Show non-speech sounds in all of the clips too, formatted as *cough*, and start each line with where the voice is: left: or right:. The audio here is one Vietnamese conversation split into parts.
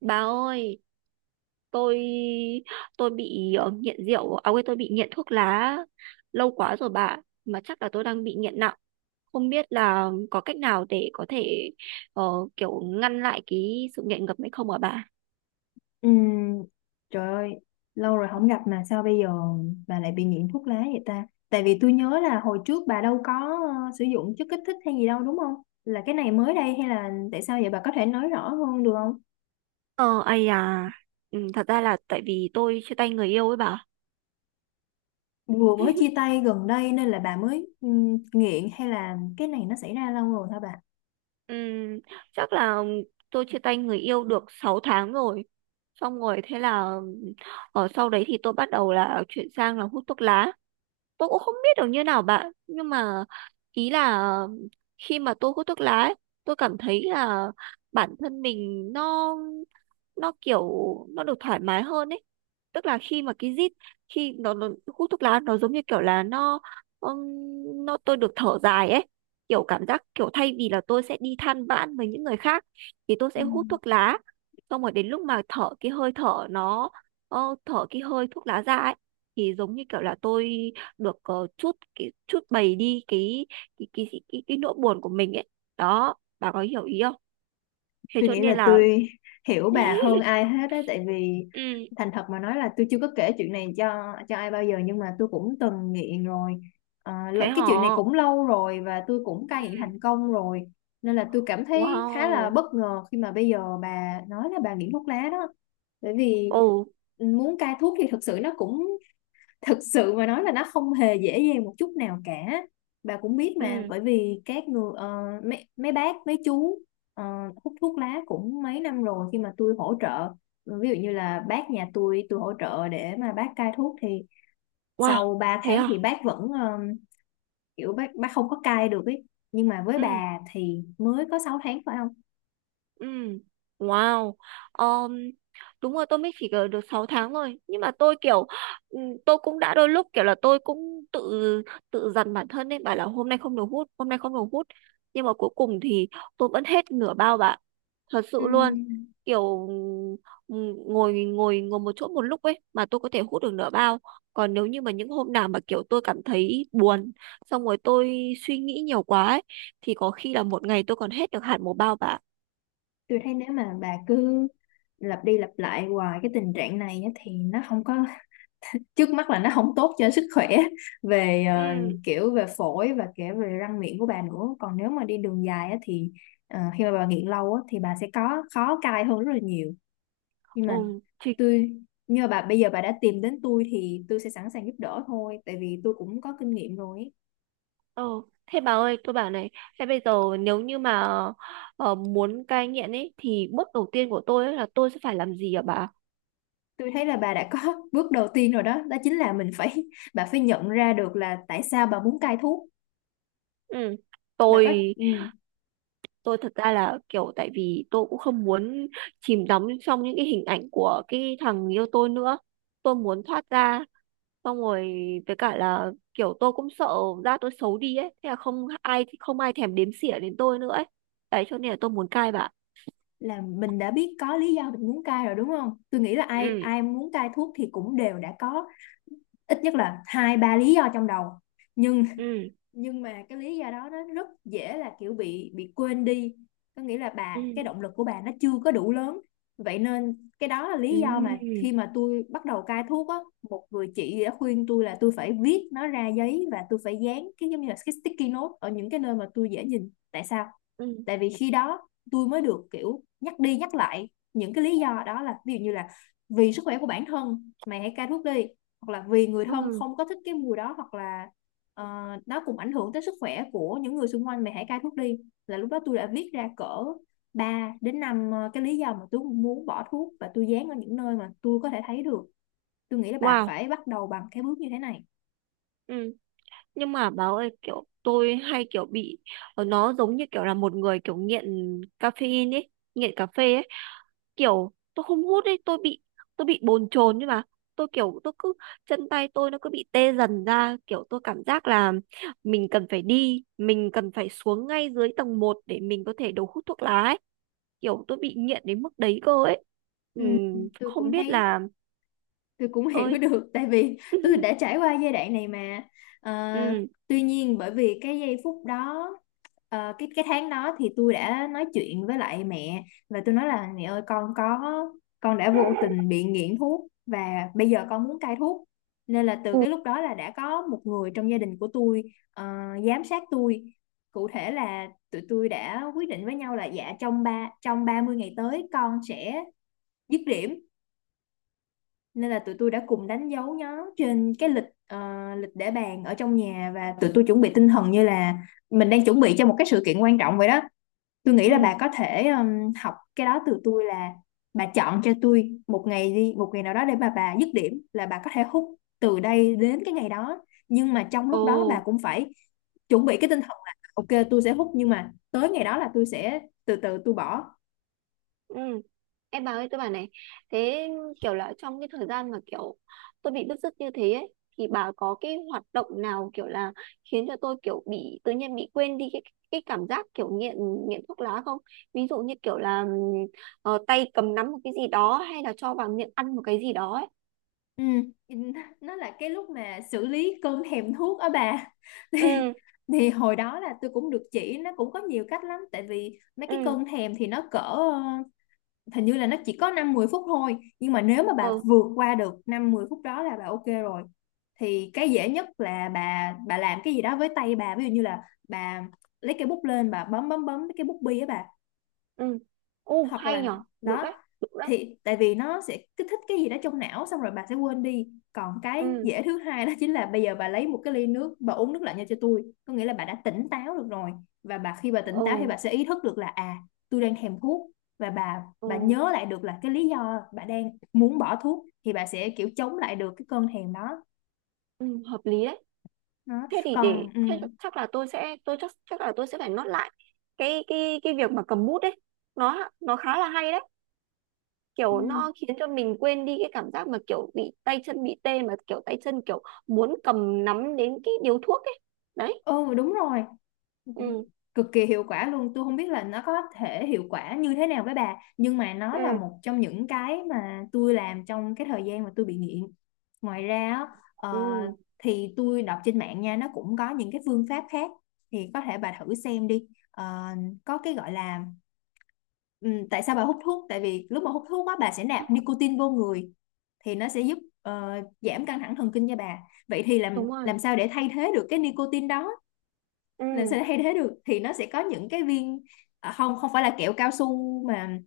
right: Bà ơi, tôi tôi bị nghiện rượu, à quên tôi bị nghiện thuốc lá lâu quá rồi bà, mà chắc là tôi đang bị nghiện nặng. Không biết là có cách nào để có thể ờ, kiểu ngăn lại cái sự nghiện ngập ấy không hả bà?
left: Ừm, Trời ơi, lâu rồi không gặp mà sao bây giờ bà lại bị nghiện thuốc lá vậy ta? Tại vì tôi nhớ là hồi trước bà đâu có sử dụng chất kích thích hay gì đâu đúng không? Là cái này mới đây hay là tại sao vậy bà có thể nói rõ hơn được không?
right: Ờ, ai à, ừ, thật ra là tại vì tôi chia tay người yêu ấy bà.
left: Vừa mới chia tay gần đây nên là bà mới nghiện hay là cái này nó xảy ra lâu rồi hả bà?
right: Ừ, chắc là tôi chia tay người yêu được 6 tháng rồi. Xong rồi thế là ở sau đấy thì tôi bắt đầu là chuyển sang là hút thuốc lá, tôi cũng không biết được như nào bạn nhưng mà ý là khi mà tôi hút thuốc lá ấy, tôi cảm thấy là bản thân mình nó kiểu nó được thoải mái hơn ấy, tức là khi mà cái rít khi nó hút thuốc lá nó giống như kiểu là nó tôi được thở dài ấy, kiểu cảm giác kiểu thay vì là tôi sẽ đi than vãn với những người khác thì tôi
left: Ừ.
right: sẽ hút thuốc lá, xong rồi đến lúc mà thở cái hơi thở nó ờ, thở cái hơi thuốc lá ra ấy thì giống như kiểu là tôi được chút cái chút bày đi cái nỗi buồn của mình ấy, đó bà có hiểu ý không, thế
left: Tôi
right: cho
left: nghĩ
right: nên
left: là
right: là
left: tôi hiểu bà hơn ai hết á, tại vì
right: ừ
left: thành thật mà nói là tôi chưa có kể chuyện này cho ai bao giờ, nhưng mà tôi cũng từng nghiện rồi.
right: thế
left: Cái
right: hả.
left: chuyện này cũng lâu rồi và tôi cũng cai
right: Ừ.
left: nghiện thành công rồi, nên là tôi cảm thấy khá là
right: Wow.
left: bất ngờ khi mà bây giờ bà nói là bà nghiện thuốc lá đó. Bởi vì
right: Ồ.
left: muốn cai thuốc thì thực sự nó cũng thực sự mà nói là nó không hề dễ dàng một chút nào cả. Bà cũng biết mà,
right: Ừ.
left: bởi vì các người mấy mấy bác mấy chú ờ, hút thuốc lá cũng mấy năm rồi. Khi mà tôi hỗ trợ, ví dụ như là bác nhà tôi hỗ trợ để mà bác cai thuốc, thì
right: Wow.
left: sau 3
right: Thế
left: tháng
right: à?
left: thì bác vẫn kiểu bác không có cai được ấy. Nhưng mà với
right: Ừ.
left: bà thì mới có 6 tháng phải không?
right: Ừ. Wow. Um, đúng rồi tôi mới chỉ ở được 6 tháng thôi nhưng mà tôi kiểu ừ, tôi cũng đã đôi lúc kiểu là tôi cũng tự tự dằn bản thân ấy bảo là hôm nay không được hút hôm nay không được hút nhưng mà cuối cùng thì tôi vẫn hết nửa bao bạn, thật sự luôn,
left: Ừm,
right: kiểu ừ, ngồi ngồi ngồi một chỗ một lúc ấy mà tôi có thể hút được nửa bao, còn nếu như mà những hôm nào mà kiểu tôi cảm thấy buồn xong rồi tôi suy nghĩ nhiều quá ấy, thì có khi là một ngày tôi còn hết được hẳn một bao bạn.
left: tôi thấy nếu mà bà cứ lặp đi lặp lại hoài cái tình trạng này á, thì nó không có, trước mắt là nó không tốt cho sức khỏe *laughs* về
right: Ừ.
left: kiểu về phổi và kể về răng miệng của bà nữa. Còn nếu mà đi đường dài á, thì khi mà bà nghiện lâu á, thì bà sẽ có khó cai hơn rất là nhiều. Nhưng mà
right: Ừ, thì,
left: tôi như bà bây giờ bà đã tìm đến tôi thì tôi sẽ sẵn sàng giúp đỡ thôi, tại vì tôi cũng có kinh nghiệm rồi ấy.
right: ờ, thế bà ơi tôi bảo này, thế bây giờ nếu như mà muốn cai nghiện ấy thì bước đầu tiên của tôi ấy là tôi sẽ phải làm gì hả bà?
left: Tôi thấy là bà đã có *laughs* bước đầu tiên rồi, đó đó chính là mình phải, bà phải nhận ra được là tại sao bà muốn cai thuốc.
right: Ừ.
left: Bà có
right: tôi tôi thật ra là kiểu tại vì tôi cũng không muốn chìm đắm trong những cái hình ảnh của cái thằng yêu tôi nữa, tôi muốn thoát ra, xong rồi với cả là kiểu tôi cũng sợ da tôi xấu đi ấy thế là không ai không ai thèm đếm xỉa đến tôi nữa ấy, đấy cho nên là tôi muốn cai bà.
left: là mình đã biết có lý do mình muốn cai rồi đúng không? Tôi nghĩ là ai
right: Ừ.
left: ai muốn cai thuốc thì cũng đều đã có ít nhất là hai ba lý do trong đầu. Nhưng
right: Ừ.
left: nhưng mà cái lý do đó nó rất dễ là kiểu bị quên đi, có nghĩa là cái
right: Ừ.
left: động lực của bà nó chưa có đủ lớn. Vậy nên cái đó là
right: Ừ.
left: lý do mà khi mà tôi bắt đầu cai thuốc á, một người chị đã khuyên tôi là tôi phải viết nó ra giấy, và tôi phải dán cái giống như là cái sticky note ở những cái nơi mà tôi dễ nhìn. Tại sao?
right: Ừ.
left: Tại vì khi đó tôi mới được kiểu nhắc đi nhắc lại những cái lý do đó. Là ví dụ như là vì sức khỏe của bản thân mày hãy cai thuốc đi, hoặc là vì người thân
right: Ừ.
left: không có thích cái mùi đó, hoặc là Ờ, nó cũng ảnh hưởng tới sức khỏe của những người xung quanh mày hãy cai thuốc đi. Là lúc đó tôi đã viết ra cỡ 3 đến 5 cái lý do mà tôi muốn bỏ thuốc, và tôi dán ở những nơi mà tôi có thể thấy được. Tôi nghĩ là bà
right: Wow.
left: phải bắt đầu bằng cái bước như thế này.
right: Ừ. Nhưng mà báo ơi kiểu tôi hay kiểu bị nó giống như kiểu là một người kiểu nghiện caffeine ấy, nghiện cà phê ấy, kiểu tôi không hút ấy tôi bị bồn chồn nhưng mà tôi kiểu tôi cứ chân tay tôi nó cứ bị tê dần ra kiểu tôi cảm giác là mình cần phải đi mình cần phải xuống ngay dưới tầng một để mình có thể đầu hút thuốc lá ấy, kiểu tôi bị nghiện đến mức đấy cơ ấy. Ừ,
left: ừ, tôi
right: không
left: cũng
right: biết
left: thấy,
right: là
left: tôi cũng hiểu *laughs*
right: ơi
left: được, tại vì tôi
right: *laughs*
left: đã trải qua giai đoạn này mà. Ờ,
right: ừ.
left: Tuy nhiên bởi vì cái giây phút đó, cái tháng đó thì tôi đã nói chuyện với lại mẹ, và tôi nói là mẹ ơi con có, con đã vô tình bị nghiện thuốc và bây giờ con muốn cai thuốc. Nên là từ
right: Ừ.
left: cái lúc đó là đã có một người trong gia đình của tôi ờ, giám sát tôi. Cụ thể là tụi tôi đã quyết định với nhau là dạ trong trong 30 ngày tới con sẽ dứt điểm. Nên là tụi tôi đã cùng đánh dấu nó trên cái lịch, lịch để bàn ở trong nhà, và tụi tôi chuẩn bị tinh thần như là mình đang chuẩn bị cho một cái sự kiện quan trọng vậy đó. Tôi nghĩ là
right: Ừ.
left: bà có thể học cái đó từ tôi, là bà chọn cho tôi một ngày đi, một ngày nào đó để bà dứt điểm, là bà có thể hút từ đây đến cái ngày đó. Nhưng mà trong
right: Ồ,
left: lúc đó bà cũng phải chuẩn bị cái tinh thần là ok tôi sẽ hút nhưng mà tới ngày đó là tôi sẽ từ từ tôi bỏ.
right: ừ. Em bà ơi, tôi bảo này, thế kiểu là trong cái thời gian mà kiểu tôi bị bứt rứt như thế ấy, thì bà có cái hoạt động nào kiểu là khiến cho tôi kiểu bị tự nhiên bị quên đi cái cảm giác kiểu nghiện nghiện thuốc lá không? Ví dụ như kiểu là tay cầm nắm một cái gì đó hay là cho vào miệng ăn một cái gì đó ấy.
left: Ừ, nó là cái lúc mà xử lý cơn thèm thuốc ở bà. *laughs* Thì
right: Ừ,
left: hồi đó là tôi cũng được chỉ, nó cũng có nhiều cách lắm. Tại vì mấy cái
right: ừ,
left: cơn thèm thì nó cỡ hình như là nó chỉ có 5 10 phút thôi, nhưng mà nếu mà bà
right: ừ,
left: vượt qua được 5 10 phút đó là bà ok rồi. Thì cái dễ nhất là bà làm cái gì đó với tay bà, ví dụ như là bà lấy cái bút lên bà bấm bấm bấm cái bút bi á bà,
right: ừ. Ồ,
left: hoặc
right: hay
left: là
right: nhở, được
left: đó.
right: đấy, được đấy.
left: Thì tại vì nó sẽ kích thích cái gì đó trong não xong rồi bà sẽ quên đi. Còn cái
right: Ừ,
left: dễ thứ hai đó chính là bây giờ bà lấy một cái ly nước bà uống nước lạnh nha cho tôi, có nghĩa là bà đã tỉnh táo được rồi. Và khi bà tỉnh
right: ồ,
left: táo thì bà sẽ ý thức được là à tôi đang thèm thuốc, và bà
right: ồ,
left: nhớ lại được là cái lý do bà đang muốn bỏ thuốc thì bà sẽ kiểu chống lại được cái cơn thèm đó.
right: ừ, hợp lý đấy.
left: Đó
right: Thế thì để
left: còn
right: thế chắc là tôi chắc chắc là tôi sẽ phải nốt lại cái việc mà cầm bút đấy, nó khá là hay đấy,
left: ừ,
right: kiểu nó khiến cho mình quên đi cái cảm giác mà kiểu bị tay chân bị tê mà kiểu tay chân kiểu muốn cầm nắm đến cái điếu thuốc ấy, đấy.
left: ừ đúng rồi,
right: Ừ.
left: cực kỳ hiệu quả luôn. Tôi không biết là nó có thể hiệu quả như thế nào với bà, nhưng mà nó là
right: Ừ.
left: một trong những cái mà tôi làm trong cái thời gian mà tôi bị nghiện. Ngoài ra á,
right: Ừ,
left: ờ, thì tôi đọc trên mạng nha, nó cũng có những cái phương pháp khác thì có thể bà thử xem đi. Ờ, có cái gọi là tại sao bà hút thuốc? Tại vì lúc mà hút thuốc á bà sẽ nạp nicotine vô người thì nó sẽ giúp giảm căng thẳng thần kinh cho bà. Vậy thì
right: đúng rồi.
left: làm sao để thay thế được cái nicotine đó, làm sao
right: Ừ.
left: để thay thế được thì nó sẽ có những cái viên, à, không không phải là kẹo cao su mà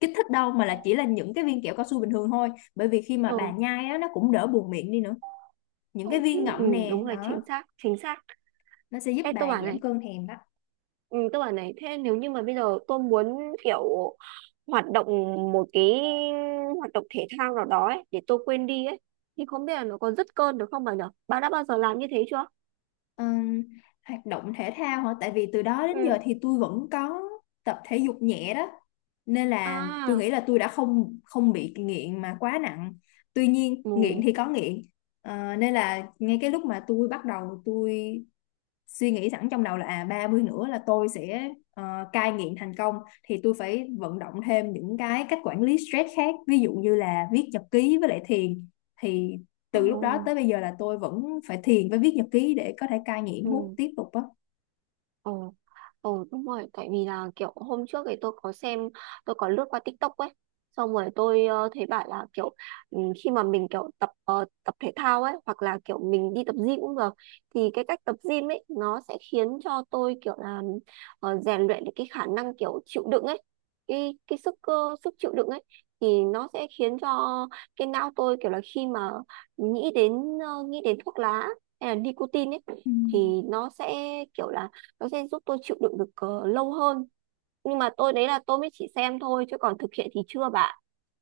left: kích thích đâu, mà là chỉ là những cái viên kẹo cao su bình thường thôi. Bởi vì khi mà bà
right: Ừ,
left: nhai á nó cũng đỡ buồn miệng đi nữa, những cái
right: ừ,
left: viên
right: chính, ừ
left: ngậm nè
right: đúng
left: đó,
right: rồi, chính xác chính xác.
left: nó sẽ giúp
right: Ê tôi
left: bà
right: bảo
left: giảm
right: này,
left: cơn thèm đó.
right: ừ, tôi bảo này thế nếu như mà bây giờ tôi muốn kiểu hoạt động một cái hoạt động thể thao nào đó ấy, để tôi quên đi ấy thì không biết là nó có dứt cơn được không bà nhở, bà đã bao giờ làm như thế chưa?
left: Ừm, Hoạt động thể thao hả? Tại vì từ đó đến
right: Ừ.
left: giờ thì tôi vẫn có tập thể dục nhẹ đó, nên là tôi
right: À.
left: nghĩ là tôi đã không không bị nghiện mà quá nặng. Tuy nhiên nghiện
right: Ừ.
left: thì có nghiện. Nên là ngay cái lúc mà tôi bắt đầu suy nghĩ sẵn trong đầu là à 30 nữa là tôi sẽ cai nghiện thành công, thì tôi phải vận động thêm những cái cách quản lý stress khác, ví dụ như là viết nhật ký với lại thiền. Thì từ lúc đó
right: Ừ.
left: tới bây giờ là tôi vẫn phải thiền với viết nhật ký để có thể cai nghiện hút
right: Ừ.
left: tiếp tục á.
right: Ừ. Ừ đúng rồi, tại vì là kiểu hôm trước thì tôi có xem, tôi có lướt qua TikTok ấy, xong rồi tôi thấy bảo là kiểu ừ, khi mà mình kiểu tập tập thể thao ấy, hoặc là kiểu mình đi tập gym cũng được, thì cái cách tập gym ấy nó sẽ khiến cho tôi kiểu là rèn luyện được cái khả năng kiểu chịu đựng ấy, cái sức cơ sức chịu đựng ấy, thì nó sẽ khiến cho cái não tôi kiểu là khi mà nghĩ đến nghĩ đến thuốc lá hay là nicotine ấy,
left: Ừ,
right: thì nó sẽ kiểu là nó sẽ giúp tôi chịu đựng được lâu hơn, nhưng mà tôi đấy là tôi mới chỉ xem thôi chứ còn thực hiện thì chưa bạn,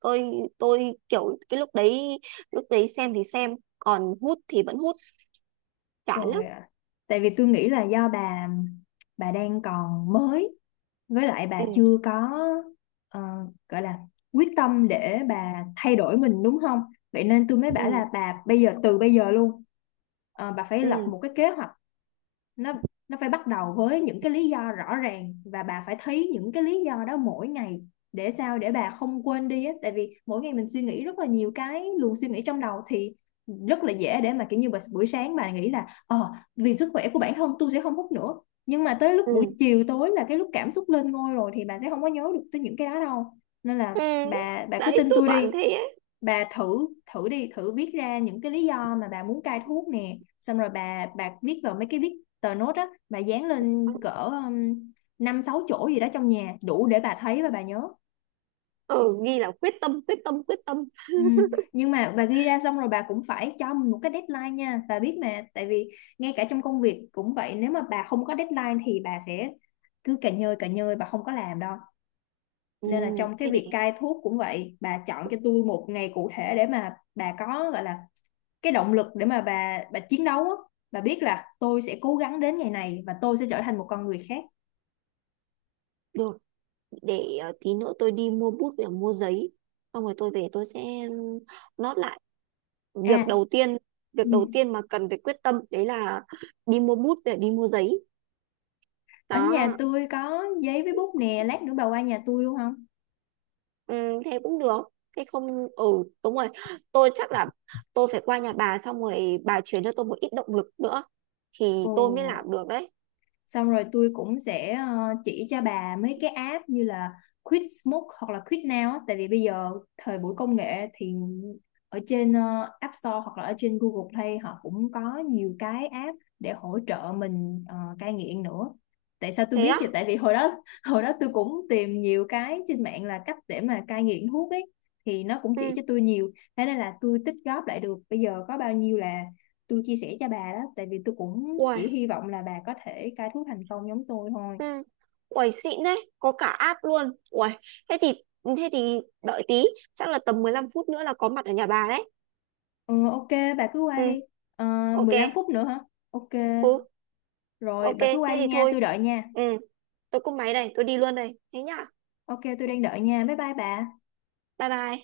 right: tôi tôi kiểu cái lúc đấy xem thì xem còn hút thì vẫn hút, chán lắm.
left: rồi ạ. Tại vì tôi nghĩ là do bà đang còn mới, với lại bà
right: Ừ.
left: chưa có ờ, gọi là quyết tâm để bà thay đổi mình đúng không? Vậy nên tôi mới bảo
right: Ừ.
left: là bà bây giờ từ bây giờ luôn bà phải
right: Ừ.
left: lập một cái kế hoạch. nó nó phải bắt đầu với những cái lý do rõ ràng và bà phải thấy những cái lý do đó mỗi ngày, để sao để bà không quên đi á. Tại vì mỗi ngày mình suy nghĩ rất là nhiều cái luồng suy nghĩ trong đầu thì rất là dễ để mà kiểu như bà, buổi sáng bà nghĩ là ờ vì sức khỏe của bản thân tôi sẽ không hút nữa, nhưng mà tới lúc buổi
right: Ừ.
left: chiều tối là cái lúc cảm xúc lên ngôi rồi thì bà sẽ không có nhớ được tới những cái đó đâu. Nên là
right: Ừ,
left: bà cứ
right: đấy
left: tin
right: tôi
left: tôi đi.
right: toàn thế ấy.
left: Bà thử, thử đi, thử viết ra những cái lý do mà bà muốn cai thuốc nè, xong rồi bà viết vào mấy cái viết, tờ nốt á bà dán lên cỡ năm sáu chỗ gì đó trong nhà đủ để bà thấy và bà nhớ.
right: Ừ, ghi là quyết tâm quyết tâm quyết tâm.
left: Ừ. Nhưng mà bà ghi ra xong rồi bà cũng phải cho mình một cái deadline nha bà biết mà. Tại vì ngay cả trong công việc cũng vậy, nếu mà bà không có deadline thì bà sẽ cứ cà nhơi bà không có làm đâu.
right: Ừ
left: Nên là trong
right: thế
left: cái
right: để
left: việc cai thuốc cũng vậy, bà chọn cho tôi một ngày cụ thể để mà bà có gọi là cái động lực để mà bà chiến đấu á. Bà biết là tôi sẽ cố gắng đến ngày này và tôi sẽ trở thành một con người khác.
right: được để tí nữa tôi đi mua bút và mua giấy xong rồi tôi về tôi sẽ nốt lại
left: À,
right: việc đầu tiên, việc
left: ừ.
right: đầu tiên mà cần phải quyết tâm đấy là đi mua bút để đi mua giấy.
left: Ở nhà
right: Đó,
left: tôi có giấy với bút nè, lát nữa bà qua nhà tôi luôn không?
right: ừ, thế cũng được, thế không ừ đúng rồi, tôi chắc là tôi phải qua nhà bà xong rồi bà chuyển cho tôi một ít động lực nữa thì
left: Ồ,
right: tôi mới làm được đấy.
left: xong rồi tôi cũng sẽ chỉ cho bà mấy cái app như là Quit Smoke hoặc là Quit Now á. Tại vì bây giờ thời buổi công nghệ thì ở trên App Store hoặc là ở trên Google Play họ cũng có nhiều cái app để hỗ trợ mình cai nghiện nữa. Tại sao tôi
right: Thế
left: biết
right: á?
left: vậy? Tại vì hồi đó *laughs* hồi đó tôi cũng tìm nhiều cái trên mạng là cách để mà cai nghiện thuốc ấy, thì nó cũng chỉ
right: Ừ.
left: cho tôi nhiều, thế nên là tôi tích góp lại được bây giờ có bao nhiêu là tôi chia sẻ cho bà đó. Tại vì tôi cũng chỉ
right: Uầy.
left: hy vọng là bà có thể cai thuốc thành công giống tôi thôi.
right: Ừ. Uầy xịn đấy, có cả app luôn. Uầy, thế thì đợi tí, chắc là tầm 15 phút nữa là có mặt ở nhà bà đấy.
left: Ừ, ok, bà cứ qua
right: Ừ.
left: đi. Ờ,
right: Ok.
left: 15 phút nữa hả? Ok.
right: Ừ.
left: Rồi
right: Ok
left: bà cứ qua
right: thế
left: đi
right: thì
left: nha
right: thôi.
left: tôi đợi nha.
right: Ừ, tôi cúp máy đây, tôi đi luôn đây, thế nhá.
left: Ok tôi đang đợi nha, bye bye bà.
right: Bye bye.